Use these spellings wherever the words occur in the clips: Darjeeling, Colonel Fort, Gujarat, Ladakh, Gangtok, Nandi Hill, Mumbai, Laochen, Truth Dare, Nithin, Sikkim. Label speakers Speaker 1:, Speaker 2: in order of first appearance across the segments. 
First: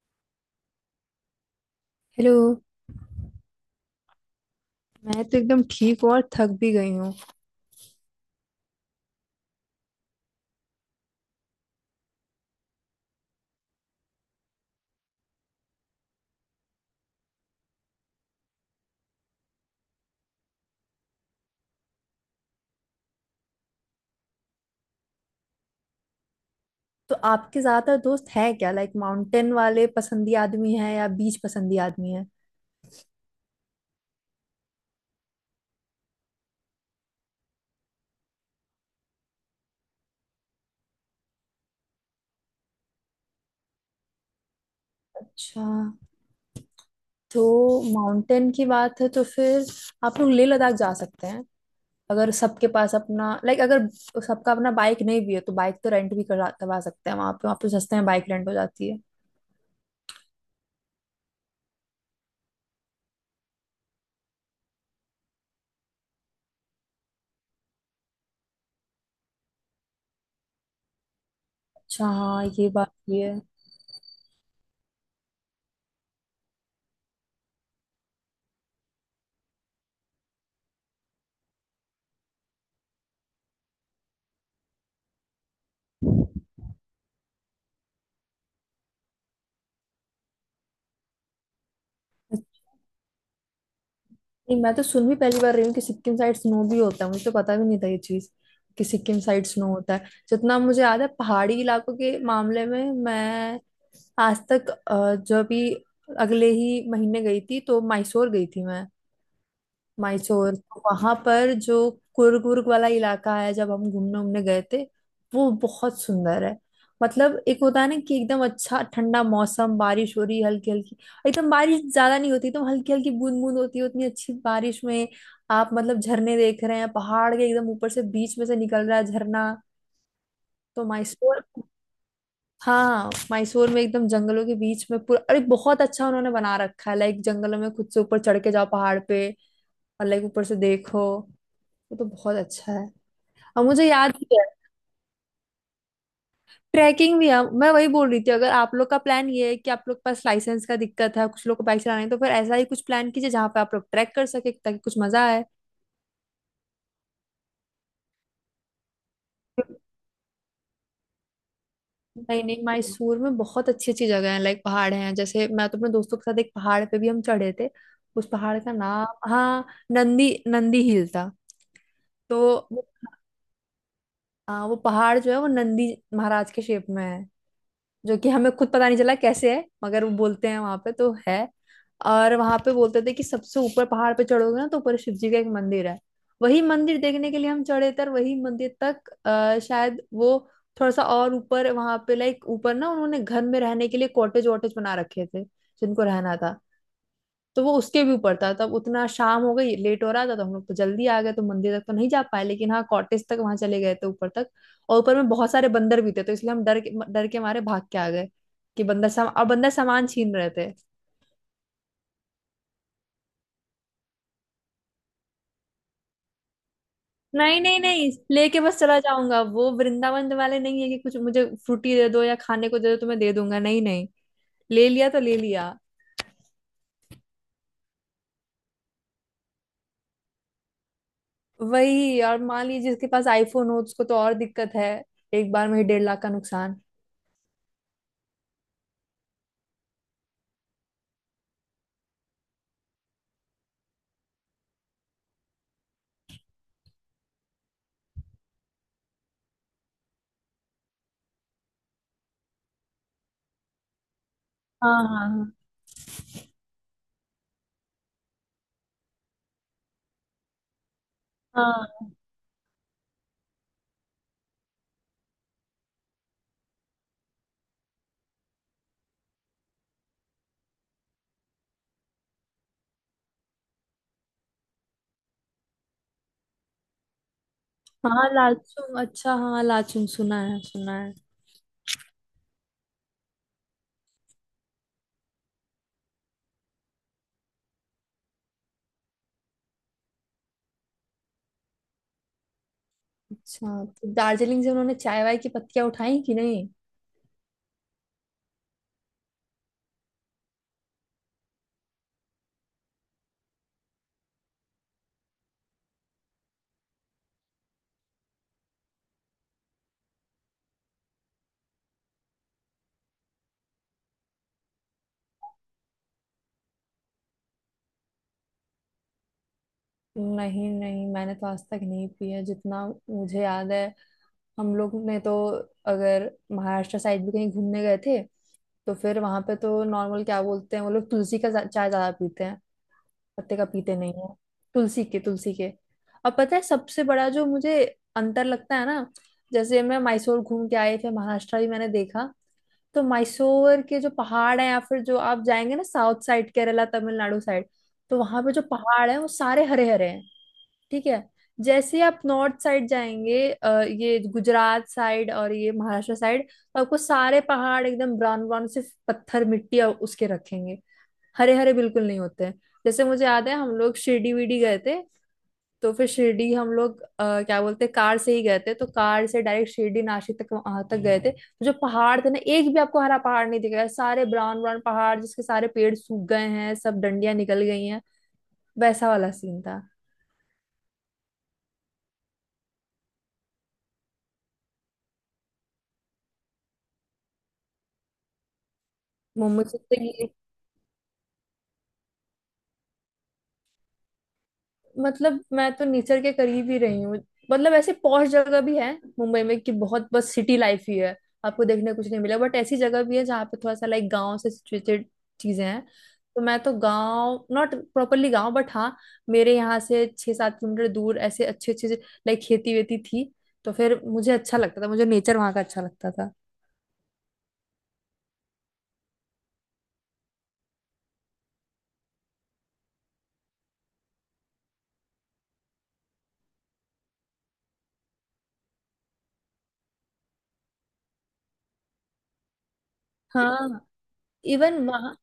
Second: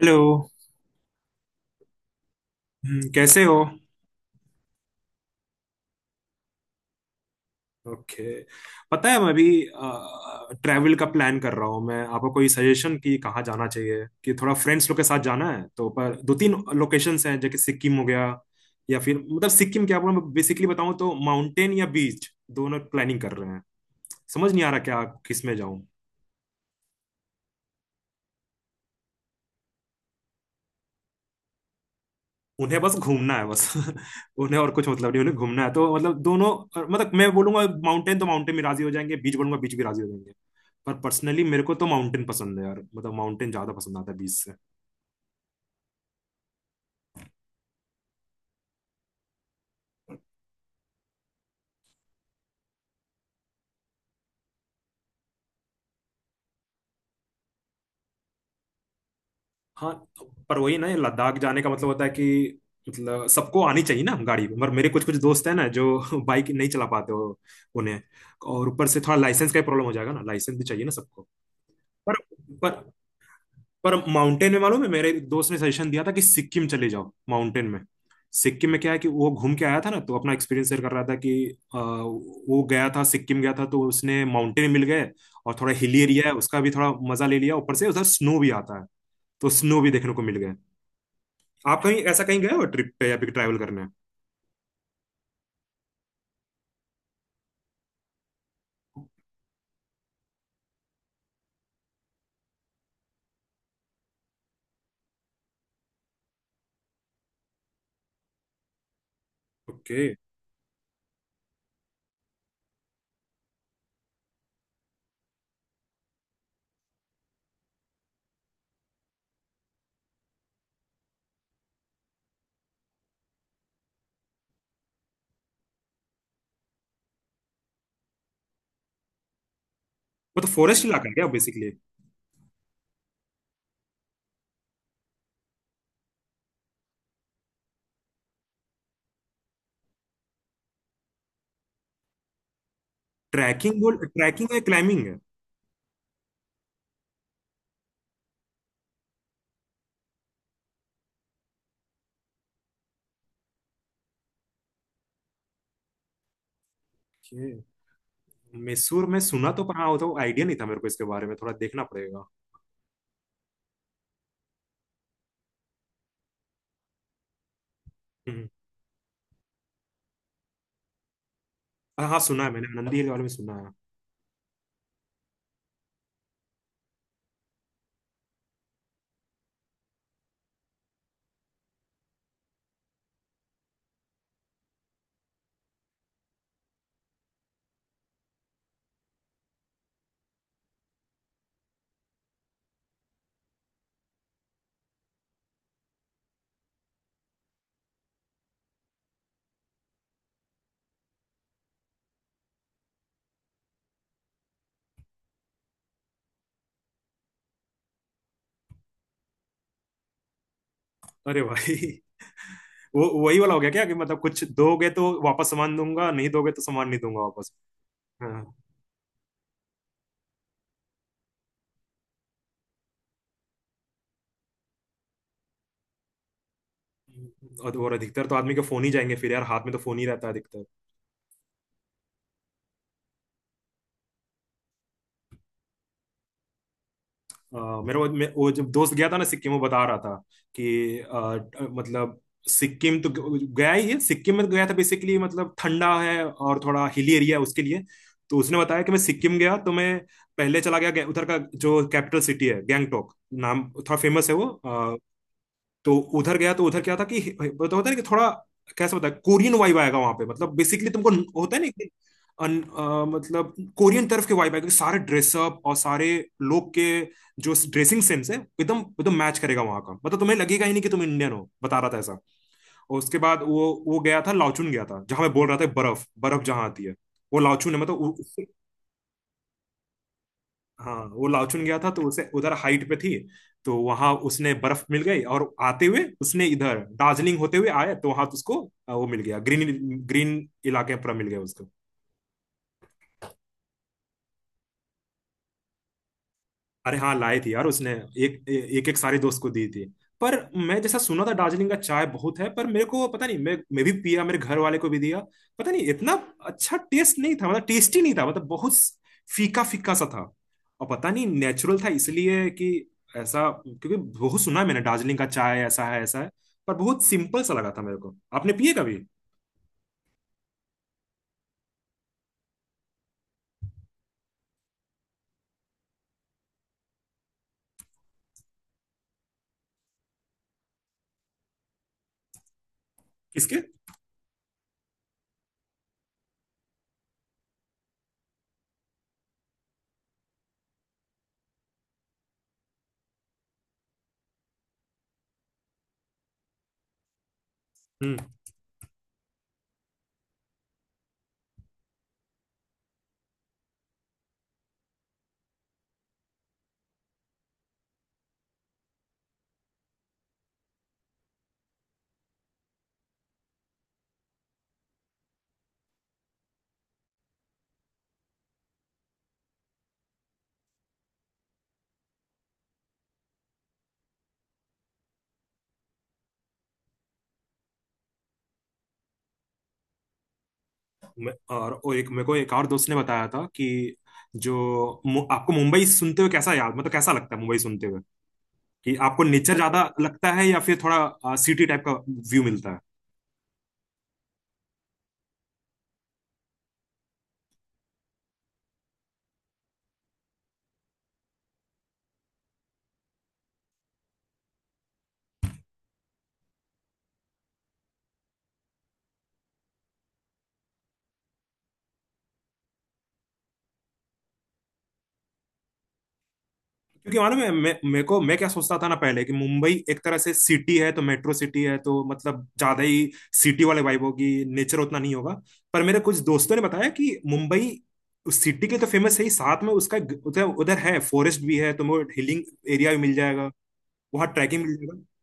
Speaker 1: Hello.
Speaker 2: Hello.
Speaker 1: कैसे हो?
Speaker 2: मैं तो एकदम ठीक हूँ और थक भी गई हूँ।
Speaker 1: ओके। पता है मैं अभी ट्रैवल का प्लान कर रहा हूँ। मैं आपको कोई सजेशन कि कहाँ जाना चाहिए कि थोड़ा फ्रेंड्स लोग के साथ जाना है तो पर दो तीन लोकेशंस हैं, जैसे सिक्किम हो गया या फिर मतलब सिक्किम क्या बोलूं, मैं बेसिकली बताऊँ तो माउंटेन या बीच, दोनों प्लानिंग कर रहे हैं। समझ नहीं आ रहा क्या किस में जाऊँ।
Speaker 2: तो आपके ज्यादातर दोस्त है क्या, लाइक माउंटेन वाले पसंदी आदमी है या बीच पसंदी आदमी है?
Speaker 1: उन्हें बस घूमना है बस उन्हें और कुछ मतलब नहीं, उन्हें घूमना है तो मतलब दोनों। मतलब मैं बोलूंगा माउंटेन तो माउंटेन भी राजी हो जाएंगे, बीच बोलूंगा बीच भी राजी हो जाएंगे। पर पर्सनली मेरे को तो माउंटेन पसंद है यार, मतलब माउंटेन ज्यादा पसंद आता है बीच से।
Speaker 2: अच्छा, तो माउंटेन की बात है तो फिर आप लोग लेह लद्दाख जा सकते हैं। अगर सबके पास अपना, लाइक, अगर सबका अपना बाइक नहीं भी है तो बाइक तो रेंट भी करा करवा सकते हैं वहाँ पे। सस्ते में बाइक रेंट हो जाती है।
Speaker 1: हाँ, पर वही ना ये लद्दाख जाने का मतलब होता है कि मतलब सबको आनी चाहिए ना गाड़ी, पर मेरे कुछ कुछ दोस्त हैं ना जो बाइक नहीं चला पाते हो उन्हें। और ऊपर से थोड़ा लाइसेंस का प्रॉब्लम हो जाएगा ना, लाइसेंस भी चाहिए ना सबको।
Speaker 2: अच्छा
Speaker 1: पर
Speaker 2: हाँ, ये
Speaker 1: पर
Speaker 2: बात भी है।
Speaker 1: पर माउंटेन में मालूम है मेरे एक दोस्त ने सजेशन दिया था कि सिक्किम चले जाओ माउंटेन में। सिक्किम में क्या है कि वो घूम के आया था ना तो अपना एक्सपीरियंस शेयर कर रहा था कि वो गया था, सिक्किम गया था तो उसने माउंटेन मिल गए और थोड़ा हिली एरिया है उसका भी थोड़ा मजा ले लिया, ऊपर से उधर स्नो भी आता है तो स्नो भी देखने को मिल गए। आप कहीं ऐसा कहीं गए हो ट्रिप पे या फिर ट्रैवल करने?
Speaker 2: नहीं, मैं तो सुन भी पहली बार रही हूँ कि सिक्किम साइड स्नो भी होता है, मुझे तो पता भी नहीं था ये चीज कि सिक्किम साइड स्नो होता है। जितना मुझे याद है पहाड़ी इलाकों के मामले में मैं आज तक जो अभी अगले ही महीने गई थी तो मैसूर गई थी मैं।
Speaker 1: ओके।
Speaker 2: मायसोर, तो वहां पर जो कुर्ग वुर्ग वाला इलाका है जब हम घूमने उमने गए थे वो बहुत सुंदर है। मतलब एक होता है ना कि एकदम अच्छा ठंडा मौसम, बारिश हो रही हल्की हल्की, एकदम बारिश ज्यादा नहीं होती, एकदम हल्की हल्की बूंद बूंद होती है उतनी अच्छी बारिश में, आप मतलब झरने देख रहे हैं पहाड़ के एकदम ऊपर से, बीच में से निकल रहा है झरना।
Speaker 1: वो तो फॉरेस्ट
Speaker 2: तो
Speaker 1: इलाका है क्या
Speaker 2: मायसोर,
Speaker 1: बेसिकली?
Speaker 2: हाँ मायसोर में एकदम जंगलों के बीच में पूरा, अरे बहुत अच्छा उन्होंने बना रखा है, लाइक जंगलों में खुद से ऊपर चढ़ के जाओ पहाड़ पे, और लाइक ऊपर से देखो, वो तो बहुत अच्छा है। और
Speaker 1: ट्रैकिंग
Speaker 2: मुझे
Speaker 1: बोल
Speaker 2: याद भी है,
Speaker 1: ट्रैकिंग है, क्लाइंबिंग है?
Speaker 2: ट्रैकिंग भी है। मैं वही बोल रही थी अगर आप लोग का प्लान ये है कि आप लोग के पास लाइसेंस का दिक्कत है कुछ लोग को बाइक चलाने, तो फिर ऐसा ही कुछ प्लान कीजिए जहाँ पे आप लोग ट्रैक कर सके ताकि कुछ मजा आए।
Speaker 1: ओके। मैसूर में सुना तो, पर हाँ वो तो आइडिया नहीं था मेरे को, इसके बारे में थोड़ा देखना पड़ेगा।
Speaker 2: नहीं नहीं, मैसूर में बहुत अच्छी अच्छी जगह है, लाइक पहाड़ हैं। जैसे मैं तो अपने दोस्तों के साथ एक पहाड़ पे भी हम चढ़े थे। उस पहाड़ का नाम, हाँ, नंदी नंदी हिल था।
Speaker 1: हाँ हाँ,
Speaker 2: तो
Speaker 1: सुना है मैंने
Speaker 2: वो-
Speaker 1: नंदी हिल वाले में सुना है।
Speaker 2: हाँ, वो पहाड़ जो है वो नंदी महाराज के शेप में है, जो कि हमें खुद पता नहीं चला कैसे है मगर वो बोलते हैं वहां पे तो है। और वहां पे बोलते थे कि सबसे ऊपर पहाड़ पे चढ़ोगे ना तो ऊपर शिव जी का एक मंदिर है। वही मंदिर देखने के लिए हम चढ़े थे, और वही मंदिर तक शायद वो थोड़ा सा और ऊपर, वहां पे लाइक ऊपर ना उन्होंने घर में रहने के लिए कॉटेज वॉटेज बना रखे थे जिनको रहना था। तो वो उसके भी ऊपर था, तब उतना शाम हो गई लेट हो रहा था तो हम लोग तो जल्दी आ गए तो मंदिर तक तो नहीं जा पाए, लेकिन हाँ कॉटेज तक वहां चले गए थे ऊपर तक। और ऊपर में बहुत सारे बंदर भी थे तो इसलिए हम डर के मारे भाग के आ गए कि बंदर सम और बंदर सामान छीन रहे थे।
Speaker 1: अरे भाई वो वही वाला हो गया क्या कि मतलब कुछ दोगे तो वापस सामान दूंगा, नहीं दोगे तो सामान नहीं दूंगा वापस?
Speaker 2: नहीं नहीं नहीं,
Speaker 1: हाँ।
Speaker 2: लेके बस चला जाऊंगा, वो वृंदावन वाले नहीं है कि कुछ मुझे फ्रूटी दे दो या खाने को दे दो तो मैं दे दूंगा, नहीं नहीं, ले लिया तो ले लिया।
Speaker 1: और तो और अधिकतर तो आदमी के फोन ही जाएंगे फिर यार, हाथ में तो फोन ही रहता है अधिकतर।
Speaker 2: वही, और मान लीजिए जिसके पास आईफोन हो उसको तो और दिक्कत है, एक बार में ही 1.5 लाख का नुकसान।
Speaker 1: मेरा वो वो जब दोस्त गया था ना सिक्किम वो बता रहा था कि मतलब सिक्किम तो गया ही है, सिक्किम में तो गया था बेसिकली, मतलब ठंडा है और थोड़ा हिली एरिया है उसके लिए। तो उसने बताया कि मैं सिक्किम गया तो मैं पहले चला गया उधर का जो कैपिटल सिटी है गैंगटोक, नाम थोड़ा फेमस है वो।
Speaker 2: हाँ हाँ।
Speaker 1: तो उधर गया तो उधर क्या था कि वो तो होता है ना कि थोड़ा कैसे बताए, कोरियन वाइब आएगा वहां पे, मतलब बेसिकली तुमको होता है ना कि
Speaker 2: हाँ
Speaker 1: मतलब कोरियन तरफ के वाइब आएगा कि सारे ड्रेसअप और सारे लोग के जो ड्रेसिंग सेंस है एकदम एकदम मैच करेगा वहां का, मतलब तुम्हें लगेगा ही नहीं कि तुम इंडियन हो, बता रहा था ऐसा। और उसके बाद वो गया था, लाओचून गया था, जहां मैं बोल रहा था बर्फ बर्फ जहां आती है वो लाओचून है,
Speaker 2: हाँ लाचुंग, अच्छा हाँ लाचुंग सुना है
Speaker 1: हाँ
Speaker 2: सुना है।
Speaker 1: वो लाओचुन गया था तो उसे उधर हाइट पे थी तो वहां उसने बर्फ मिल गई। और आते हुए उसने इधर दार्जिलिंग होते हुए आया तो वहां उसको वो मिल गया ग्रीन, ग्रीन इलाके पर मिल गया उसको।
Speaker 2: अच्छा, तो दार्जिलिंग से उन्होंने चाय वाय की पत्तियां उठाई कि नहीं?
Speaker 1: अरे हाँ लाए थे यार उसने, एक एक एक सारे दोस्त को दी थी। पर मैं जैसा सुना था दार्जिलिंग का चाय बहुत है, पर मेरे को पता नहीं, मैं भी पिया, मेरे घर वाले को भी दिया, पता नहीं इतना अच्छा टेस्ट नहीं था, मतलब टेस्टी नहीं था, मतलब बहुत फीका फीका सा था। और पता नहीं नेचुरल था इसलिए कि ऐसा, क्योंकि बहुत सुना है मैंने दार्जिलिंग का चाय ऐसा है ऐसा है, पर बहुत सिंपल सा लगा था मेरे को। आपने पिए कभी?
Speaker 2: नहीं नहीं, मैंने तो आज तक नहीं पिया जितना मुझे याद है। हम लोग ने तो अगर महाराष्ट्र साइड भी कहीं घूमने गए थे तो फिर वहां पे तो नॉर्मल क्या बोलते हैं वो लोग तुलसी का चाय ज्यादा पीते हैं, पत्ते
Speaker 1: किसके?
Speaker 2: का पीते नहीं है, तुलसी के तुलसी के। और पता है सबसे बड़ा जो मुझे अंतर लगता है ना, जैसे मैं मैसूर घूम के आई फिर महाराष्ट्र भी मैंने देखा, तो मैसूर के जो पहाड़ हैं या फिर जो आप जाएंगे ना south side, Kerala Tamil Nadu side, तो वहां पे जो पहाड़ हैं वो सारे हरे हरे हैं, ठीक है? जैसे ही आप नॉर्थ साइड जाएंगे ये गुजरात साइड और ये महाराष्ट्र साइड, तो आपको सारे पहाड़ एकदम ब्राउन ब्राउन सिर्फ पत्थर मिट्टी और उसके रखेंगे, हरे हरे बिल्कुल नहीं होते हैं। जैसे मुझे याद है हम लोग शिरडी विरडी गए थे, तो फिर शिरडी हम लोग क्या बोलते हैं, कार से ही गए थे तो कार से डायरेक्ट शिरडी नासिक तक वहां तक गए थे, तो जो पहाड़ थे ना एक भी आपको हरा पहाड़ नहीं दिखेगा, सारे ब्राउन ब्राउन पहाड़ जिसके सारे पेड़ सूख गए हैं, सब डंडियां निकल गई हैं, वैसा वाला सीन था।
Speaker 1: और वो एक मेरे को एक और दोस्त ने बताया था कि जो आपको मुंबई सुनते हुए कैसा याद, मतलब कैसा लगता है मुंबई सुनते हुए कि आपको नेचर
Speaker 2: मोमो
Speaker 1: ज्यादा लगता
Speaker 2: चिप्स।
Speaker 1: है या फिर थोड़ा सिटी टाइप का व्यू मिलता है?
Speaker 2: मतलब मैं तो नेचर के करीब ही रही हूँ। मतलब ऐसे पॉश जगह भी है मुंबई में कि बहुत बस सिटी लाइफ ही है, आपको देखने को कुछ नहीं मिला, बट ऐसी जगह भी है जहाँ पे थोड़ा सा लाइक गांव से सिचुएटेड चीजें हैं। तो मैं तो गांव, नॉट प्रॉपरली गांव बट हाँ, मेरे यहाँ से 6-7 किलोमीटर दूर ऐसे अच्छे अच्छे लाइक खेती वेती थी, तो फिर मुझे अच्छा लगता था, मुझे नेचर वहाँ का अच्छा लगता था।
Speaker 1: क्योंकि मालूम है मैं मेरे को, मैं क्या सोचता था ना पहले कि मुंबई एक तरह से सिटी है तो मेट्रो सिटी है तो मतलब ज्यादा ही सिटी वाले वाइब होगी, नेचर उतना नहीं होगा। पर मेरे कुछ दोस्तों ने बताया कि मुंबई उस सिटी के तो फेमस है ही, साथ में उसका उधर उधर है, फॉरेस्ट भी है, तुम्हें हिलिंग एरिया भी मिल जाएगा,
Speaker 2: हाँ।
Speaker 1: वहाँ ट्रैकिंग मिल
Speaker 2: इवन
Speaker 1: जाएगा।
Speaker 2: वहाँ,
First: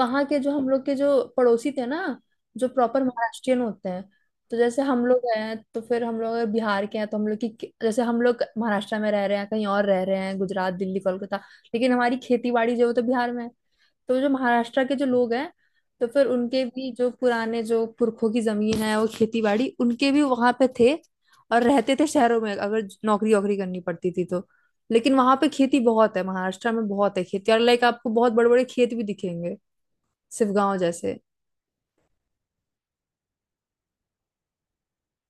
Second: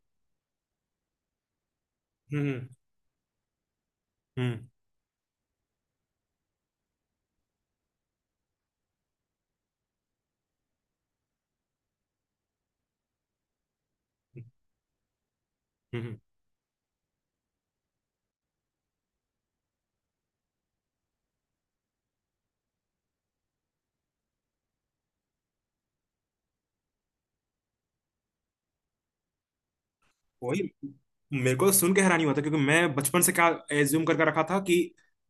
Speaker 2: वहाँ के जो हम लोग के जो पड़ोसी थे ना
Speaker 1: हम्म हम्म।
Speaker 2: जो प्रॉपर महाराष्ट्रियन होते हैं, तो
Speaker 1: हम्म
Speaker 2: जैसे हम लोग हैं तो फिर हम लोग अगर बिहार के हैं तो हम लोग की जैसे हम लोग महाराष्ट्र में रह रहे हैं कहीं और रह रहे हैं गुजरात दिल्ली कोलकाता, लेकिन हमारी खेती बाड़ी जो है वो तो बिहार में है। तो जो महाराष्ट्र के जो लोग हैं तो
Speaker 1: हम्म।
Speaker 2: फिर उनके भी जो पुराने जो पुरखों की जमीन है वो खेती बाड़ी उनके भी वहां पे थे, और रहते थे शहरों में अगर नौकरी वोकरी करनी पड़ती थी तो। लेकिन वहां पे खेती बहुत है, महाराष्ट्र में बहुत है खेती, और लाइक आपको बहुत बड़े बड़े खेत भी दिखेंगे,
Speaker 1: वही,
Speaker 2: शिवगांव जैसे।
Speaker 1: मेरे को सुन के हैरानी हुआ था क्योंकि मैं बचपन से क्या एज्यूम करके रखा था कि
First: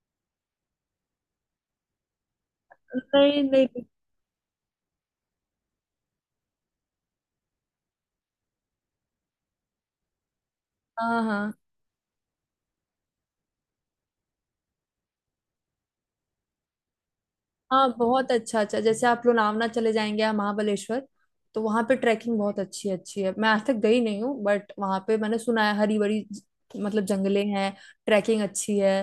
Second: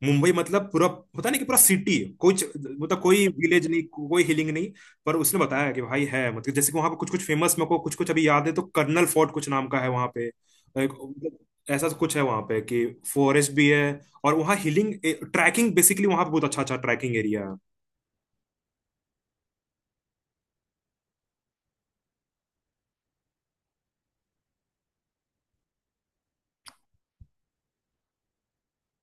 Speaker 1: मुंबई मतलब पूरा, पता नहीं कि पूरा सिटी है कुछ, मतलब कोई
Speaker 2: नहीं
Speaker 1: विलेज नहीं,
Speaker 2: नहीं।
Speaker 1: कोई हिलिंग नहीं। पर उसने बताया कि भाई है, मतलब जैसे कि वहां पे कुछ कुछ फेमस, मेरे को कुछ कुछ अभी याद है तो कर्नल फोर्ट कुछ नाम का है वहां पे,
Speaker 2: हाँ
Speaker 1: मतलब
Speaker 2: हाँ,
Speaker 1: ऐसा कुछ है वहां पे कि फॉरेस्ट भी है और वहाँ हिलिंग ट्रैकिंग, बेसिकली वहां पे बहुत अच्छा अच्छा ट्रैकिंग एरिया।
Speaker 2: हाँ बहुत अच्छा अच्छा, जैसे आप लोनावला चले जाएंगे या महाबलेश्वर, तो वहाँ पे ट्रैकिंग बहुत अच्छी अच्छी है। मैं आज तक गई नहीं हूँ बट वहाँ पे मैंने सुना है हरी भरी मतलब जंगले हैं, ट्रैकिंग अच्छी है,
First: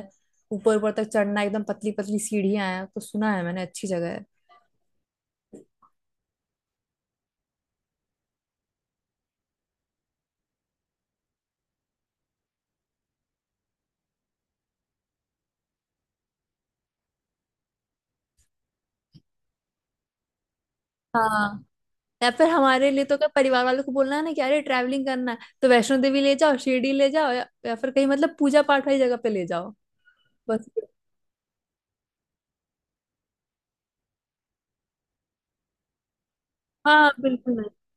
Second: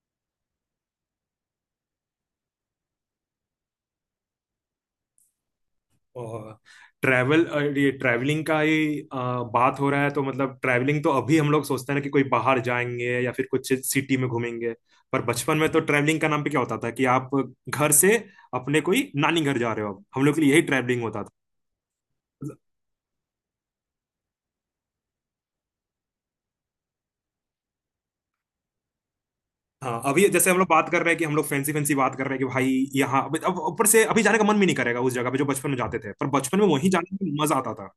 Speaker 2: ऊपर ऊपर तक चढ़ना एकदम पतली पतली सीढ़ियाँ हैं, तो सुना है मैंने अच्छी जगह है।
Speaker 1: और ट्रैवल, ये ट्रैवलिंग का ही बात हो रहा है तो मतलब ट्रैवलिंग तो अभी हम लोग सोचते हैं ना कि कोई बाहर जाएंगे या फिर कुछ सिटी में घूमेंगे। पर बचपन में तो ट्रैवलिंग का नाम पे क्या होता था कि आप घर से अपने कोई नानी घर जा रहे हो, अब हम लोग के लिए यही ट्रैवलिंग होता था।
Speaker 2: हाँ। या फिर हमारे लिए तो क्या परिवार वालों को बोलना है ना कि अरे ट्रैवलिंग करना है तो वैष्णो देवी ले जाओ शिरडी ले जाओ, या फिर कहीं मतलब पूजा पाठ वाली जगह पे ले जाओ।
Speaker 1: हाँ, अभी जैसे हम
Speaker 2: बस।
Speaker 1: लोग बात कर रहे हैं कि हम लोग फैंसी फैंसी बात कर रहे हैं कि भाई यहाँ, अब ऊपर से अभी जाने का मन भी नहीं करेगा उस जगह पे जो बचपन में जाते थे, पर बचपन में वहीं
Speaker 2: हाँ
Speaker 1: जाने में मजा
Speaker 2: बिल्कुल।
Speaker 1: आता था।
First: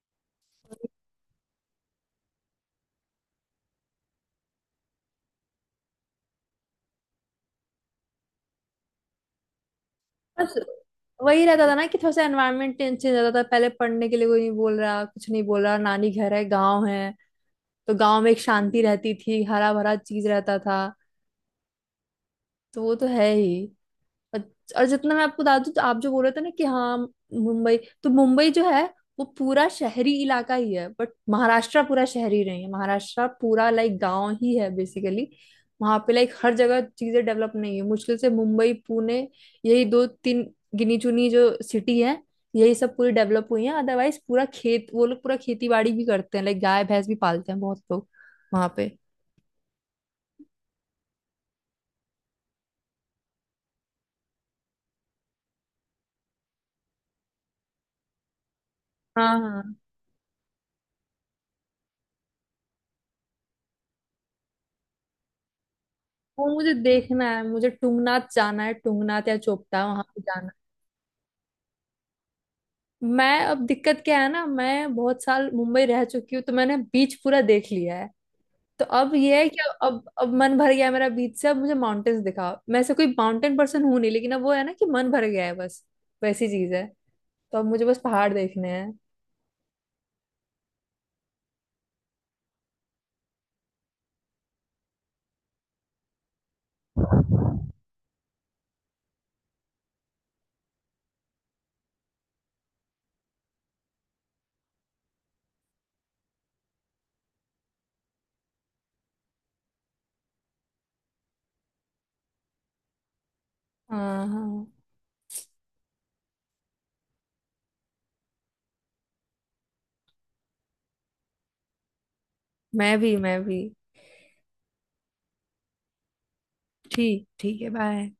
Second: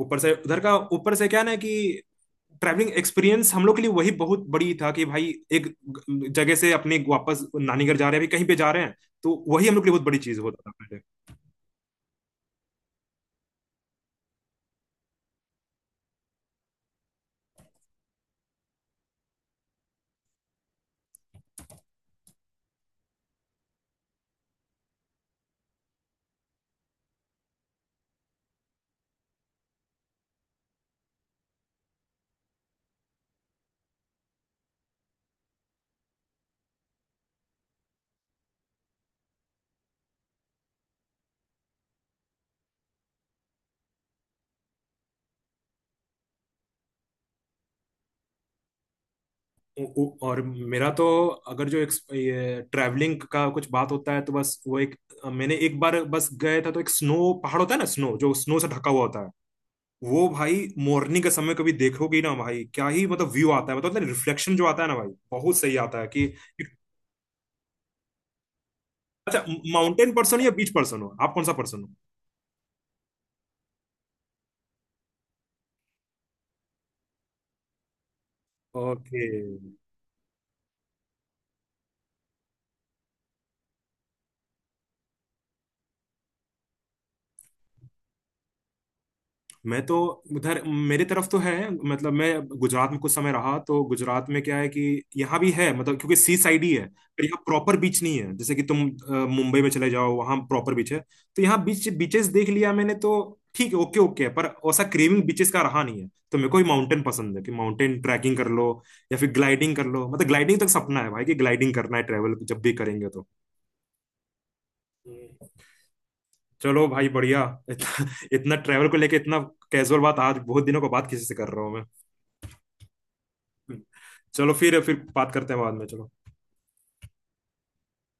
Speaker 1: ऊपर से उधर का, ऊपर से क्या ना कि ट्रैवलिंग एक्सपीरियंस हम लोग के लिए वही बहुत बड़ी था कि भाई एक जगह से अपने वापस नानी घर जा रहे हैं, अभी कहीं पे जा रहे हैं, तो वही हम लोग के लिए बहुत बड़ी चीज
Speaker 2: बस
Speaker 1: होता था पहले।
Speaker 2: वही रहता था ना कि थोड़ा सा एनवायरनमेंट चेंज रहता था, पहले पढ़ने के लिए कोई नहीं बोल रहा कुछ नहीं बोल रहा, नानी घर है गाँव है, तो गाँव में एक शांति रहती थी, हरा भरा चीज रहता था, तो वो तो है ही। और जितना मैं आपको बता दूं, तो आप जो बोल रहे थे ना कि हाँ मुंबई, तो मुंबई जो है वो पूरा शहरी इलाका ही है, बट महाराष्ट्र पूरा शहरी नहीं है, महाराष्ट्र पूरा लाइक गांव ही है बेसिकली। वहां पे लाइक हर जगह चीजें डेवलप नहीं है, मुश्किल से मुंबई पुणे, यही दो तीन गिनी चुनी जो सिटी है यही सब पूरी डेवलप हुई है, अदरवाइज पूरा खेत वो लोग पूरा खेती बाड़ी भी करते हैं, लाइक गाय भैंस भी पालते हैं बहुत लोग वहां पे।
Speaker 1: और मेरा तो अगर जो ये ट्रैवलिंग का कुछ बात होता है तो बस वो एक, मैंने एक बार बस गए था तो एक स्नो पहाड़ होता है ना, स्नो जो स्नो से ढका हुआ होता है,
Speaker 2: हाँ हाँ।
Speaker 1: वो भाई मॉर्निंग के समय कभी देखोगे ना भाई क्या ही मतलब व्यू आता है, मतलब रिफ्लेक्शन जो आता है ना भाई बहुत सही आता है कि।
Speaker 2: वो मुझे देखना है, मुझे टुंगनाथ जाना है, टुंगनाथ या
Speaker 1: अच्छा,
Speaker 2: चोपटा वहां
Speaker 1: माउंटेन
Speaker 2: पे
Speaker 1: पर्सन
Speaker 2: जाना
Speaker 1: या
Speaker 2: है।
Speaker 1: बीच पर्सन हो आप? कौन सा पर्सन
Speaker 2: मैं, अब दिक्कत क्या है ना, मैं बहुत साल मुंबई रह चुकी हूँ तो मैंने बीच पूरा देख लिया है।
Speaker 1: हो?
Speaker 2: तो अब
Speaker 1: ओके।
Speaker 2: ये है कि अब मन भर गया है मेरा बीच से, अब मुझे माउंटेन्स दिखाओ। मैं से कोई माउंटेन पर्सन हूं नहीं, लेकिन अब वो है ना कि मन भर गया है बस, वैसी चीज है। तो अब मुझे बस पहाड़ देखने हैं।
Speaker 1: मैं तो उधर मेरे तरफ तो है, मतलब मैं गुजरात में कुछ समय रहा तो गुजरात में क्या है कि यहाँ भी है, मतलब क्योंकि सी साइड ही है, पर यहाँ प्रॉपर बीच नहीं है जैसे कि तुम मुंबई में चले जाओ वहाँ प्रॉपर बीच है। तो यहाँ बीच बीचेस देख लिया मैंने तो, ठीक है ओके ओके है, पर वैसा क्रेविंग बीचेस का रहा नहीं है तो मेरे को ही माउंटेन पसंद है कि माउंटेन ट्रैकिंग कर लो या फिर ग्लाइडिंग कर लो, मतलब ग्लाइडिंग तक सपना है भाई कि ग्लाइडिंग करना है ट्रेवल जब भी करेंगे
Speaker 2: हाँ हाँ।
Speaker 1: तो। चलो भाई बढ़िया। इतना, इतना ट्रैवल को लेके इतना कैजुअल बात आज बहुत दिनों के बाद किसी से कर रहा हूँ मैं।
Speaker 2: मैं भी मैं भी।
Speaker 1: चलो, फिर बात करते हैं बाद में, चलो।
Speaker 2: ठीक, ठीक है, बाय।